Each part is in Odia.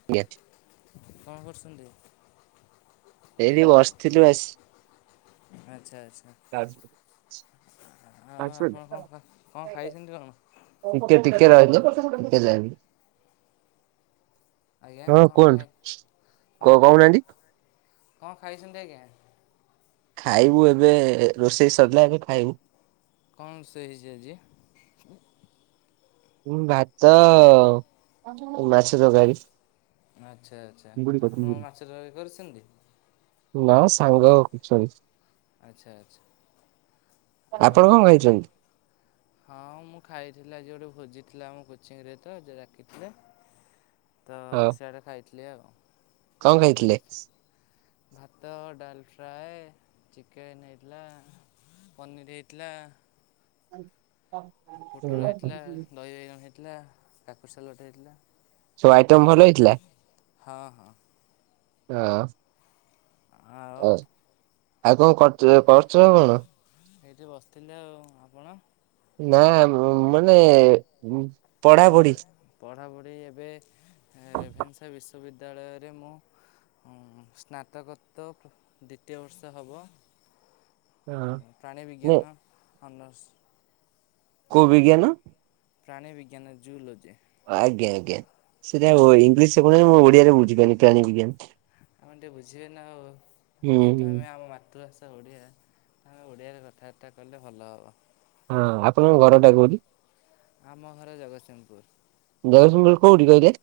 [inaudible] କଣ କରୁଛନ୍ତି? ଏଇଠି ବସିଥିଲୁ ଆସ ଆଚ୍ଛା ଆଚ୍ଛା ଆଉ ଆପଣ କଣ କଣ ଖାଇଛନ୍ତି କଣ? ଟିକେ ଟିକେ ରହିଲ ଟିକେ [unintelligible] ଆଜ୍ଞା ହଁ କଣ ଖାଇ କୁହନ୍ତୁ କଣ କ ଖାଇ କହୁନାହାନ୍ତି। କଣ ଖାଇଛନ୍ତି ଆଜ୍ଞା? ଖାଇବୁ ଏବେ ରୋଷେଇ ସରିଲା ଏବେ ଖାଇବୁ। କଣ ରୋଷେଇ ହେଇଜି ଆଜି? ଉଁ ଭାତ ମାଛ ତରକାରୀ। ଆଚ୍ଛା ଆଚ୍ଛା ଆପଣ ମାଛ ତରକାରୀ କରିସନ୍ତି। ନା ସାଙ୍ଗ ଅଛନି ଆଚ୍ଛା ଆଚ୍ଛା ଆଉ। ଖାଇଚନ୍ତି। ହଁ ମୁଁ ଖାଇଥିଲି ଆଜି ଗୋଟେ ଭୋଜି ଥିଲା ଆମ କୋଚିଂରେ ତ ଯ ଡାକିଥିଲେ। ତ ହଁ ସେଆଡଡେ ଖାଇଥିଲି ଆଉ କଣ ଏବେ ଖାଇଥିଲେ? ରେଷ୍ ଭାତ, ଡାଲ ଫ୍ରାଏ। ଚିକେନ୍ ହେଇଥିଲା ପନିରି ହେଇଥିଲା। ଆଜ୍ଞା ପୋଟଳ ହେଇଥିଲା ଦହି ବାଇଗଣ ହେଇଥିଲା କାକୁର୍ ସାଲଟ ହେଇଥିଲା। ସବୁ ଆଇଟମ ଭଲ ଏମତି ହେଇଥିଲା ହଁ ହଁ। [inaudible] ଆଉ। ଆଉ କଣ କରୁଚ କରୁଛ କଣ? ହେଇଠି ବସିଥିଲି ଆଉ ଆପଣ? ନା ମ ମାନେ ହ ପଢାପଢି ଭାଇ ପଢ଼ାପଢ଼ି ଏବେ ରେଭେନ୍ସା ବିଶ୍ୱବିଦ୍ୟାଳୟରେ ମୁଁ ସ୍ନାତକୋତ୍ ଦ୍ୱିତୀୟ ବର୍ଷ ହବ। ପ୍ରାଣୀ ବିଜ୍ଞାନର ଅନର୍ସ। କଉ ବିିଜ୍ଞାନ? ପ୍ରାଣୀ ବିଜ୍ଞାନ ଜୁଲୋଜି। ଆଜ୍ଞା ଆଜ୍ଞା ସେଇଟା ଉ ଆଜ୍ଞା ଇଂଲିଶ କହୁଛନ୍ତି ମୁଁ ଓଡିଆରେ ବୁଝିପାରିନି ପ୍ରାଣୀ ବିଜ୍ଞାନ। ତମେ ଟିକେ ବୁଝିବେ ନା ହେଉ ହୁଁ ହୁଁ ଯେହେତୁ ଆମେ ଆମ ମାତୃଭାଷା ଓଡ଼ିଆ। ଆମେ ଓଡ଼ିଆରେ କଥାବାର୍ତ୍ତା କଲେ ଭଲ ହେବ। ହଁ ଆପଣଙ୍କ ଘରଟା କଉଠି? ଆମ ଘର ଜଗତସିଂହପୁର। ଜଗତସିଂହପୁର କୋଉଠି କହିଲେ?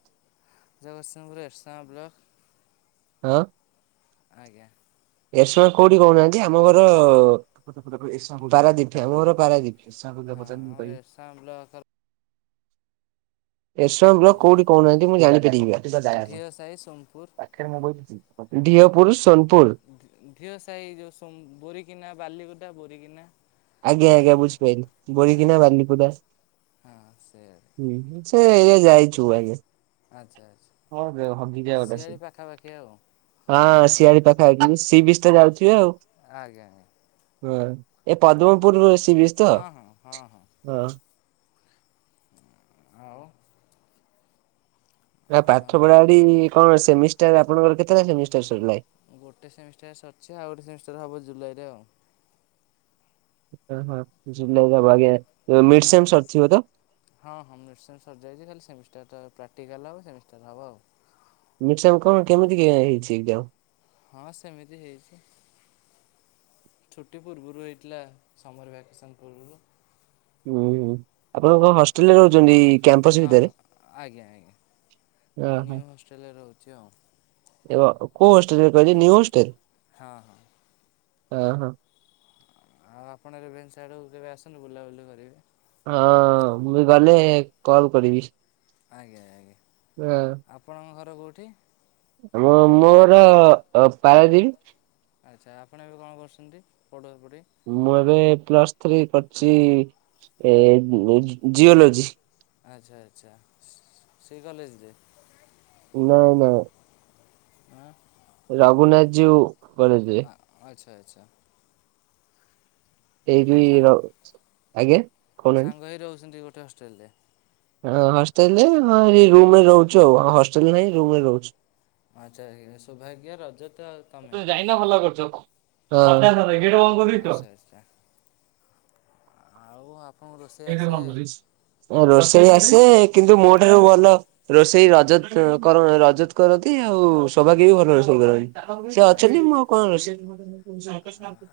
ଜଗତସିଂପୁର ଏର୍ସାଙ୍ଗେ ବ୍ଲ ହଁ। ଆଜ୍ଞା। ଏରସାଂଙ୍ଗ କୋଉଠି କହୁନାହାନ୍ତି ଆମ ଘର ପାରାଦୀପ ଆମ ଘର ପାରାଦୀପ। ହଁ [inaudible] [inaudible] ଏରସାଂ ବ୍ଲକ ଉପରେ କହୁଠି କହୁନାହାନ୍ତି ମୁଁ ଜାଣିପାରିବି ଢିଅ ସାହି ସୋନପୁର ବା। ଦିଅପୁର ସୋନପୁର। ଢିଅ ସାହି ଯୋଉ ସୋନ୍ ବୋରିକିନା ବାଲିକୁଟା ବୋରିକିନା। ଆଜ୍ଞା ଆଜ୍ଞା ବୁଝିପାରିଲି ବରିକିନା ଆଜ୍ଞା ବାଲିିପଦାଶ୍। ହଁ ସେଆଡ଼େ ସେ ଏରିଆ ଯାଇଛୁ ଭାଇ। ଆଚ୍ଛା ଆଚ୍ଛା ହଁ ହଗିଯା ଗୋଟେ ସେ ସିଆଡ଼େ ପାଖାପାଖି ଆଉ ଆମ ହଁ ଶିଆଳି ପାଖା ପାଖି। ମାନେ ସି ବିଚ ଟା ଯାଉଛିି ଆଉ। ଆଜ୍ଞା। ହୁଁ। ପଦମପୂର୍ ର ସି ବିଚ୍। ହଁ ହଁ ହଁ ହଁ। ହଁ। ଆଉ। ଆ ଆଉ ପାଠ ପଡା ପଡି କଣ ସେମିଷ୍ଟାର ଆ ପଣଙ୍କ ର କେତେଟା ସେମିଷ୍ଟାର ସାରିଲାଣି। ଗୋଟେ ସେମିଷ୍ଟାର ସରିଛି ଆଉ ଗୋଟେ ସେମିଷ୍ଟାର ହେବ ଜୁଲାଇରେ ଆଉ। ହଁ ଆଜ୍ଞା [unintelligible] ହଁ ହଁ ମିର୍ଶନ ସରିଯାଇଛି ଖାଲି ସେମିଷ୍ଟାରଟା ପ୍ରାକ୍ଟିକାଲ ହବ ସେମିଷ୍ଟାର ହବ ଆଉ। ମିର୍ସା କଣ କେମିତିକା ହେଇଛି ଏକ୍ଜାମ୍? ହଁ ସେମିତି ହେଇଛି। ଛୁଟି ପୂର୍ବରୁ ହେଇଥିଲା ସମର୍ ଭ୍ୟାକେସନ୍ ପୂର୍ବରୁ। ହୁଁ ଆପଣ କଣ ହଷ୍ଟେଲରେ ରହୁଛନ୍ତି କ୍ୟାମ୍ପସ ହଁ ହଁ ଭିତରେ। ଆଜ୍ଞା ଆଜ୍ଞା ନ୍ୟୁ ହଷ୍ଟେଲରେ ରହୁଛି ଆଉ। ଏ କଉ ହୋଷ୍ଟେଲରେ କହିଲେ ନିୟୁ ହଷ୍ଟେଲ। ହଁ ହଁ। ହଁ ହଁ। ଆଉ ଆପଣ ରେଭେନ୍ସା ଆଡକୁ କେବେ ଆସନ୍ତୁ ବୁଲାବୁଲି କରିବେ। ହଁ ମୁଁ ବି ଗଲେ କଲ କରିବି। ଆଜ୍ଞା ଆଜ୍ଞା ହଁ ଆପଣଙ୍କ ଘର କୋଉଠି? ମୋ ମୋର ଅ ପାରାଦ୍ଵୀପ। ଆଚ୍ଛା ଆପଣ ଏବେ କଣ କରୁଛନ୍ତି ପଢା ପଢି? ମୁଁ ଏବେ ପ୍ଲସ୍ ଥ୍ରୀ କରିଛି ଏ ଜିଓଲୋଜି। ଆଚ୍ଛା ଆଚ୍ଛା ସେଇ କଲେଜରେ। ନା ନା। ଆଁ। ରଘୁନାଥ ଯୀଉ କଲେଜର। ଆଚ୍ଛା ଆଚ୍ଛା। ଏଇଠି ଆପଣ ସା ର ଆଜ୍ଞା କହୁନାହାନ୍ତି ସାଙ୍ଗ ହୋଇ ରହୁଛନ୍ତି ଗୋଟେ ହଷ୍ଟେଲରେ। ହ ହଷ୍ଟେଲରେ ହଁ ଏଇ ରୁମ ରେ ରହୁଛୁ ଆଉ ହଷ୍ଟେଲ ନାହିଁ ରୁମରେ ରହୁଛି। ଆଚ୍ଛା ସୌଭାଗ୍ୟ ରଜତ ଆଉ ତମେ ତ ଯାଇନ ଭଲ କରୁଛ ସଧ୍ୟା ଆଚଛା ଆଚ୍ଛା ଆଉ ଆ ରୋଷେଇ ଆସେ କିନ୍ତୁ ମୋ ଠାରୁ ହଁ ଭଲ ରୋଷେଇ ରଜତ କର ରଜତ କରନ୍ତି ଆଉ ସୋଭାଗ୍ୟ ବି ଭଲ ରୋଷେଇ କରନ୍ତି। ଆଉ ସେ ଆଚ୍ଛା ଅଛନ୍ତି ମୁଁ ଆଚ୍ଛା ଆଉ କଣ ରୋଷଇ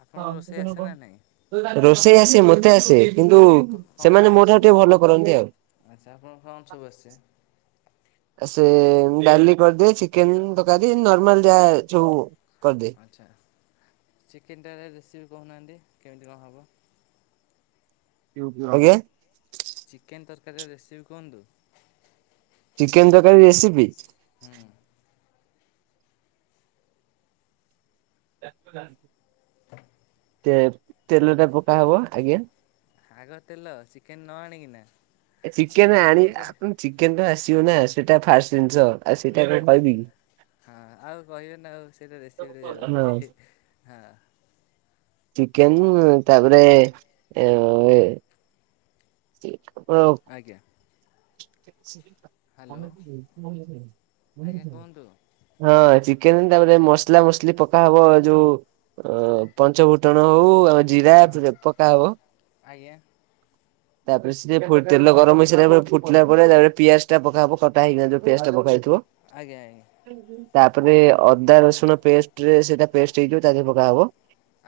ଆପଣଙ୍କୁ ରୋଷେଇ ଆସେ ନା ନାହିଁ ରୋଷେଇ ଆସେ ମତେ ଆସେ କିନ୍ତୁ କଣ ସେମାନେ ମୋ ଆସେ ଠାରୁ ସବୁ ଟିକେ ଭଲ କରନ୍ତି ଆଉ। ଆଚ୍ଛା ଆପଣଙ୍କ କଣ ସବୁ ଆସେ? ଆ ସେ ଡାଲି କରିଦିଏ ଚିକେନ ତରକାରୀ ନର୍ମାଲ ଯାହା ସବୁ କରିଦିଏ। ଆଚ୍ଛା ଚିକେନ ଟା ରେ ରେସିପି କହୁନାହାନ୍ତି କେମିତି କଣ ହବ? [unintelligible] ଚିକେନ ତରକାରୀର ରେସିପି କୁହନ୍ତୁ? ଚିକେନ ତରକାରୀ ରେସିପି। ହୁଁ। ତେ ତେଲଟା ପକା ହବ ଆଜ୍ଞା। ଆଗ ତେଲ ଚିକେନ୍ ନ ଆଣିକିନା? ଏ ଆପଣ ଚିକେନ୍ ଟିକେ ଆଣି ମୂଳରୁ ଆ କହି ଚିକେନ୍ ତ ଆସିବନା ସେଟା ଫାଷ୍ଟ ଜିନିଷ। ଆଉ ସେଇଟା ହଁ-ହଁ କଣ କହିବି କି? ଆଉ କହିବେ ନା ଆଉ, ସେଇଟା ରେସିପିରେ ଯାଉଚି ହଁ ଇହି। ହଁ। ଚିକେନ୍ ତା ତାପରେ ଏ-ଏ। [unintelligible] ଆଜ୍ଞା। ହ୍ୟାଲୋ ଆଜ୍ଞା କୁହନ୍ତୁ ହଁ ଚିକେନ୍ ତାପରେ ମସଲା ମସଲି ପକା ହବ ଯୋଉ ଅ ପଞ୍ଚ ଫୁଟଣ ହଉ ଆ ଜିରା ହଁ ପକାହବ ଆଜ୍ଞା ତାପରେ ସେ ଫୁ ତେଲ ଗରମ୍ ହେଇ [unintelligible] ଫୁଟିଲା ପରେ ତାପରେ ପିଆଜ ଟା ପକାହବ କଟା ହେଇକିନା ଯୋଉ ପିଆଜ ଟା ପକା ହେଇଥିବ। ଆଜ୍ଞା-ଆଜ୍ଞା। ତାପରେ ଅଦା ରସୁଣ ପେଷ୍ଟରେ ସେଟା ପେଷ୍ଟ ହେଇଯିବ ତାଦେରେ ପକାହବ।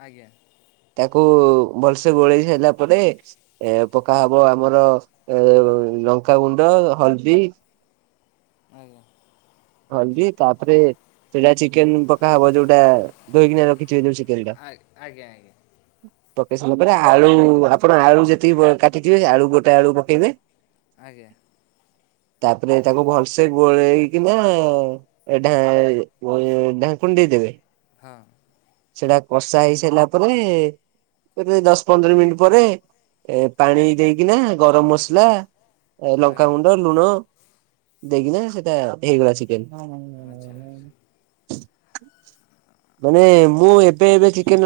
ଆଜ୍ଞା। ତାକୁ ଭଲସେ ଗୋଳେଇ ସାରିଲା ପରେ ଏ ପକା ହବ ଆମର ଏ ଲଙ୍କାଗୁଣ୍ଡ, ହଳଦୀ ଆଜ୍ଞା। ହଳଦୀ ତାପରେ ସେଇଟା ଚିକେନ୍ ପକା ହବ ଯୋଉଟା ଧୋଇକିନା ରଖିଥିବେ ଯୋଉ ଚି ଆ ଆଜ୍ଞା-ଆଜ୍ଞା। ହଁ ପକେଇ ସାରିଲା ପରେ ଆଳୁ ଆପଣ ଆଳୁ ଯେତିକି କାଟିଥିବେ ଆଳୁ ଗୋଟେ ଆଳୁ ପକେଇବେ। ଆଜ୍ଞା। ତାପରେ ତାକୁ ଭଲସେ ଗୋଳେଇକିନା [unintelligible] ଏଢା ଢାଙ୍କୁଣି ଦେଇଦେବେ। ହଁ। ସେଇଟା କଷା ହେଇ ସାରିଲା ପରେ ଏବେ ଏଇ ଦଶ ପନ୍ଦର ମିନିଟ୍ ପରେ ଏ ପାଣି ଦେଇକିନା ଗରମ୍ ମସଲା ଏ ଆଜ୍ଞା ଲଙ୍କାଗୁଣ୍ଡ ଲୁଣ ଦେଇକିନା ସେଟା ହେଇଗଲା ଚିକେନ୍। [inaudible] ମାନେ ଆଉ ମୁଁ ଏବେ-ଏବେ ଚିକେନ୍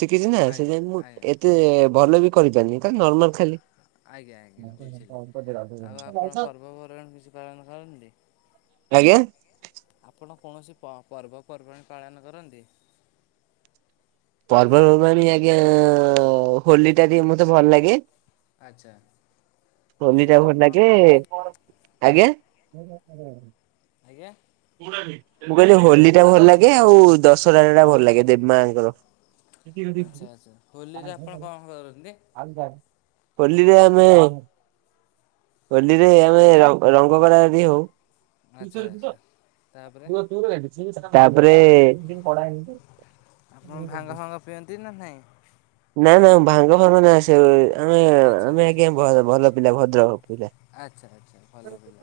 ଶିଖିଛି ନା ସେ ଆଜ୍ଞା [unintelligible] ମୁଁ ଆଜ୍ଞା ଏତେ ଭଲ ବି କରିପାରିନି ଖାଲି ନର୍ମାଲ୍ ଖାଲି ଆଜ୍ଞା-ଆଜ୍ଞା ବୁଝିଲି, ଆଉ ଆପଣ ପର୍ବପର୍ବାଣୀ କିଛି ପାଳନ କରନ୍ତି? ଆଜ୍ଞା? ଆପଣ କୌଣସି ପ ପର୍ବପର୍ବପର୍ବାଣି ପାଳନ କରନ୍ତି? ପର୍ବପର୍ବାଣି ଆଜ୍ଞା ହୋଲି ଟା ଟିକେ ମତେ ଭଲ ଲାଗେ। ଆଚ୍ଛା ହୋଲିରେ ହୋଲିଟା ସବୁ କଣ ଭଲଲାଗେ। କରନ୍ତି? ଆଜ୍ଞା? ଆଜ୍ଞା? ମୁଁ କହିଲି ହୋଲି ଟା ଭଲ ଲାଗେ, ଆଉ ଦଶହରା ଟା ଭଲ ଲାଗେ ଦେବୀ ମାଙ୍କର। ଆଚ୍ଛା-ଆଚ୍ଛା ହୋଲିରେ ଆପଣ କଣ କରନ୍ତି? ହୋଲିରେ ଆମେ ହୋଲିରେ ଆମେ ରଙ୍ଗ କରା କରି ହଉ। ଆଚ୍ଛା-ଆଚ୍ଛା। ତାପରେ ଆପଣ ଭାଙ୍ଗ ଫାଙ୍ଗ ପିଅନ୍ତି ନା ନାହିଁ? ନା-ନା ଭାଙ୍ଗ ଫାଙ୍ଗ ନାଇଁ ସେ ଆଚ୍ଛା ଆମେ-ଆମେ ଆଚ୍ଛା [unintelligible] ଭଲ-ଭଲ ପିଲା ଭଦ୍ର ପିଲା। ଆଚ୍ଛା ଆଚ୍ଛା ଭଲ ପିଲା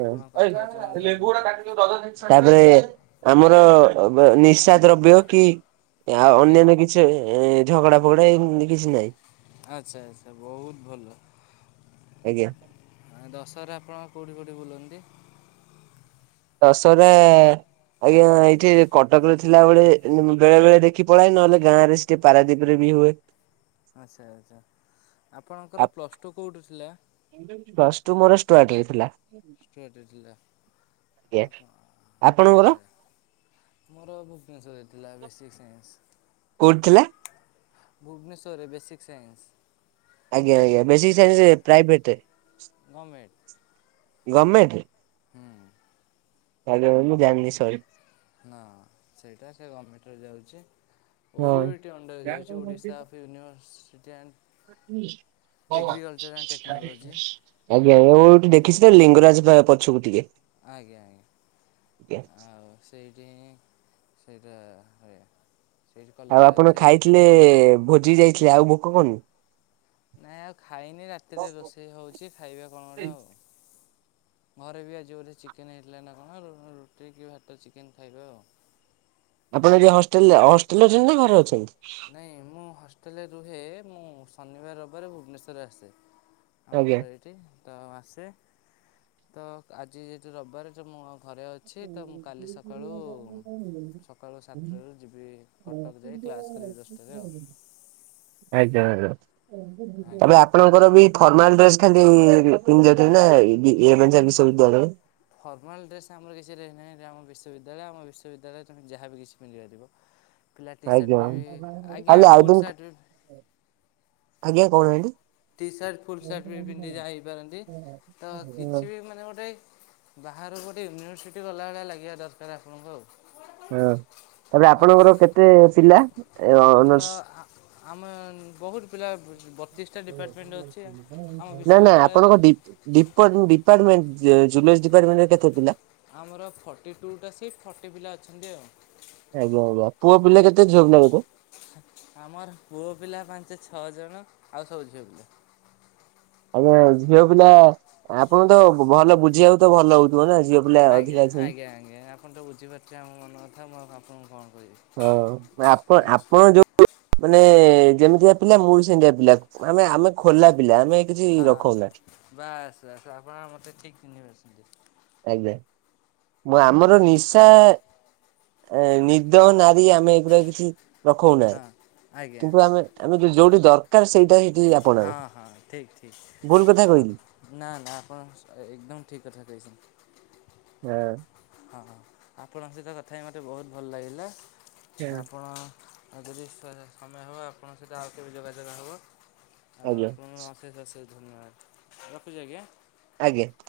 ଆପଣଙ୍କ କଥାବାର୍ତ୍ତା ମୋତେ ଲାଗୁଛି। ତାପରେ ଆଉ ଆମର ବା ନିଶା ଦ୍ରବ୍ୟ କି ଏହା ଆଜ୍ଞା ଅନ୍ୟାନ୍ୟ କିଛି ଝଗଡା ଫଗଡା ଏମତି କିଛି ନାହିଁ। ଆଚ୍ଛା ଆଚ୍ଛା ବହୁତ ଭଲ। ଆଜ୍ଞା। ଦଶରାରେ ଆପଣ କେଉଁଠି କେଉଁଠି ବୁଲନ୍ତି? ଦଶରା ଆଜ୍ଞା ଏଇଠି କଟକ ରେ ଥିଲାବେଳେ ବେଳେ ବେଳେ ଦେଖି ପଳାଏ, ନହେଲେ ଗାଁରେ ସେଠି ପାରାଦ୍ୱୀପରେ ବି ହୁଏ। ଆଚ୍ଛା ଆଚ୍ଛା, ଆପଣଙ୍କର ପ୍ଲସ୍ ଟୁ କେଉଁଠୁ ଥିଲା? ପ୍ଲସ ଟୁ ମୋର ଷ୍ଟୁାଆର୍ଟ ରେ ଥିଲା। ଷ୍ଟୁଆର୍ଟ ରେ ଥିଲା, ଆଜ୍ଞା ଅପ ଆପଣଙ୍କର ଆଚ୍ଛା। ମୋର ଭୁବନେଶ୍ୱରରେ ଥିଲା ବେସିକ୍ ସାଇନ୍ସ। କୋଉଠି ଥିଲା? ଭୁବନେଶ୍ୱରରେ ବେସିକ ସାଇନ୍ସ। ଆଜ୍ଞା ଆଜ୍ଞା ବେସିକ୍ ସାଇନ୍ସରେ ପ୍ରାଇଭେଟ୍ ରେ। ଗମେନଟ୍। ଗଭର୍ଣ୍ମେଣ୍ଟରେ? ହୁଁ। ଆଜ୍ଞା, ମୁଁ ଜାଣିନି ସରୀ। ନା ସେଇଟା ସେ ଗମେଣ୍ଟରେ ଯାଉଛି। ହଁ ଓୟୁଏଟି ଅଣ୍ଡର ରେ ଓଡ଼ିଶା ଅଫ୍ ୟୁନିଭର୍ର୍ସିଟି ଆନଡ୍ [unintelligible] ଆଜ୍ଞା ଟେକ୍ନୋଲୋଜି ଓୟୁଏଟି ଦେଖିଛି ଲିଙ୍ଗରାଜ ପା ପଛକୁ ଟିକେ। ଆଜ୍ଞା ଆଜ୍ଞା। ଆଜ୍ଞା ଆଉ ସେଇଠ ସେଇଟା ହୁଏ। ସେଇଠି ଆଉ କଲେଜଟା ଆପଣ ଅଛି ଖାଇଥିଲେ ଭୋଜି ଯାଇଥିଲେ ଆଉ ଭୋକ କରୁନି? ନାଇଁ ଆଉ ଖାଇନି ରାତିରେ ରୋଷେଇ ହଉଛି ଖାଇବା କଣ ଗୋଟ ଆଉ। ଘରେ ବି ଆଜି ବୋଧେ ଚିକେନ୍ ହେଇଥିଲା ନା କଣ? ରୁ ରୁଟି କି ଭାତ ଚିକେନ୍ ଖାଇବେ ଆଉ। ଆପଣ ଏଠି ହଷ୍ଟେଲ ହଷ୍ଟେଲରେ ଅଛନ୍ତି ନା ଘରେ ଅଛନ୍ତି? ନାଇଁ ମୁଁ ହଷ୍ଟେଲରେ ରୁହେ ମୁଁ ଶନିବାର, ରବିବାରେ ଭୁବନେଶ୍ୱର ଆସେ। ଆମ ଆଜ୍ଞା ଘରେ ତ ଆସେ ତ ଆଜି ଯେହେତୁ ରବିବାର ଅଛି ମୁଁ ଘରେ ଅ ଅଛି। ତ ମୁଁ କାଲି ସକାଳୁ ସକାଳୁ ସାତଟାରୁ ଯିବି କଟକ ଯାଇ କ୍ଲାସ୍ କରିବି ଦଶଟାରେ ଆଉ ଆଜ୍ଞା ଆଜ୍ଞା ଏବେ ଆଜ୍ଞା। ଆପଣଙ୍କ ଆପଣ ବି ଫର୍ମାଲ ଡ୍ରେସ ଖାଲି ପିନ୍ଧି ଯାଉଥିଲେ ନା। [unintelligible] ଫର୍ମାଲ୍ ଡ୍ରେସ ଆମର କିଛି ରହି ନାହିଁ ଆମ ବିଶ୍ୱବଦ୍ୟାଳୟ ଆମ ବିଶ୍ୱବିଦ୍ୟାଳୟ ତମେ ଯାହା ବି କିଛି ପିନ୍ଧିପରିବ। ଆଜ୍ଞା। ଆଜ୍ଞା ଫୁଲ୍ ସାର୍ଟ ବି [unintelligible] ଆଜ୍ଞା କହୁନାହାନ୍ତି? ଟି ସାର୍ଟ, ଫୁଲ ସାର୍ଟ ବି ପିନ୍ଧି ଯାଇପାରନ୍ତି ତ କିଛି ବି ମାନେ ଗୋଟେ ବାହାରକୁ ଗୋଟେ ୟୁନିଭର୍ସିଟି ଗଲା ଭଳିଆ ଲାଗିବା ଦରକାର ଆପଣଙ୍କୁ ଆଉ। ହଁ। ଏବେ ହଁ ଆପଣଙ୍କର କେତେ ପିଲା ଏ ଅ ଆମର ଅନର୍ସ? ଆମେ ବହୁତ ପିଲା ବତିଶଟା। ଡିପାର୍ଟମେଣ୍ଟ ଅଛି ଆମ ନା ନା ବିଶ୍ୱବିଦ୍ୟାଳୟରେ ଆପଣଙ୍କ ଡି ଡିପ ଡିପାର୍ମେଣ୍ଟୁଲ ଡିପାର୍ଟମେଣ୍ଟ କେତେ ପିଲା? ଆମର ଫର୍ଟି ଟୁଟା ସିଟ୍ ଫର୍ଟି ପିଲା ଅଛନ୍ତି ଆଉ। ଆଜ୍ଞା ଆଜ୍ଞା ପୁଅ ପିଲା କେତେ ଝିଅ ପିଲା କେତେ? ଆମର ପୁଅ ପିଲା ପାଞ୍ଚ ଛଅ ଜଣ ଆଉ ସବୁ ଝିଅ ପିଲା। ଆଜ୍ଞା ଝିଅ ପିଲା ଆପଣ ତ ବ ଭଲ ବୁଝିବାକୁ ତ ଭଲ ହଉଥିବ ନା ଝିଅ ପିଲା ଅଧିକା ଆଜ୍ଞା ଅଛନ୍ତି। ଆଜ୍ଞା ଆଜ୍ଞା ଆପଣ ତ ବୁଝିପାରୁଥିବେ ଆମ ମନ କଥା ମୁଁ ଆପଣଙ୍କୁ କଣ କହିବି? ଯାହା ହଉ ଆପଣ ହଁ ଆପଣ ଯୋଉ ମାନେ ଯେମିତିକା ପିଲା ମୁଁବି ସେମିତିଆ ପିଲା ଆମେ ଆମେ ଖୋଲା ପିଲା ଆମେ କିଛି ହଁ ରଖଉନା। ବାସ୍ ବାସ୍ ଆପଣମାନେ ମୋତେ ଠିକ୍ ଚିହ୍ନି ପାରୁଛନ୍ତି ଆଜ୍ଞା ମୁ ଆମର ନିଶା ଆଜ୍ଞା ଏ ନିଦହ ନାରୀ ଆମେ ଏଗୁରା କିଛି ରଖଉ ନାହିଁ ହଁ ଆଜ୍ଞା କିନ୍ତୁ ଆମେ ଆମେଯି ଯୋଉଠି ଦରକାର ସେଇଟା ସେଇଠି ହଁ ଆପଣାଉ ହଁ ଠିକ ଠିକ ଭୁଲ କଥା ଆ କହିଲି। ନା ନା ଆପଣ ଏକଦମ ଠିକ କଥା ଦେଇଛନ୍ତି ହଁ ହଁ ହଁ ଆପଣଙ୍କ ସହିତ କଥା ହେଇ ମୋତେ ବହୁତ ଭଲ ଲାଗିଲା ହଁ ଆପଣ ଆଉ ଯଦି ସମ ସମୟ ହେବ ଆପଣଙ୍କ ସହିତା ଆଉ କେବେ ଯୋଗାଯାଯୋଗ ହେବ ଆଉ ଆଜ୍ଞା ଆପଣ ସେଷ ଅ ସେଷ ଧନ୍ୟବାଦ ରଖୁଛି ଆଜ୍ଞା ଆଜ୍ଞା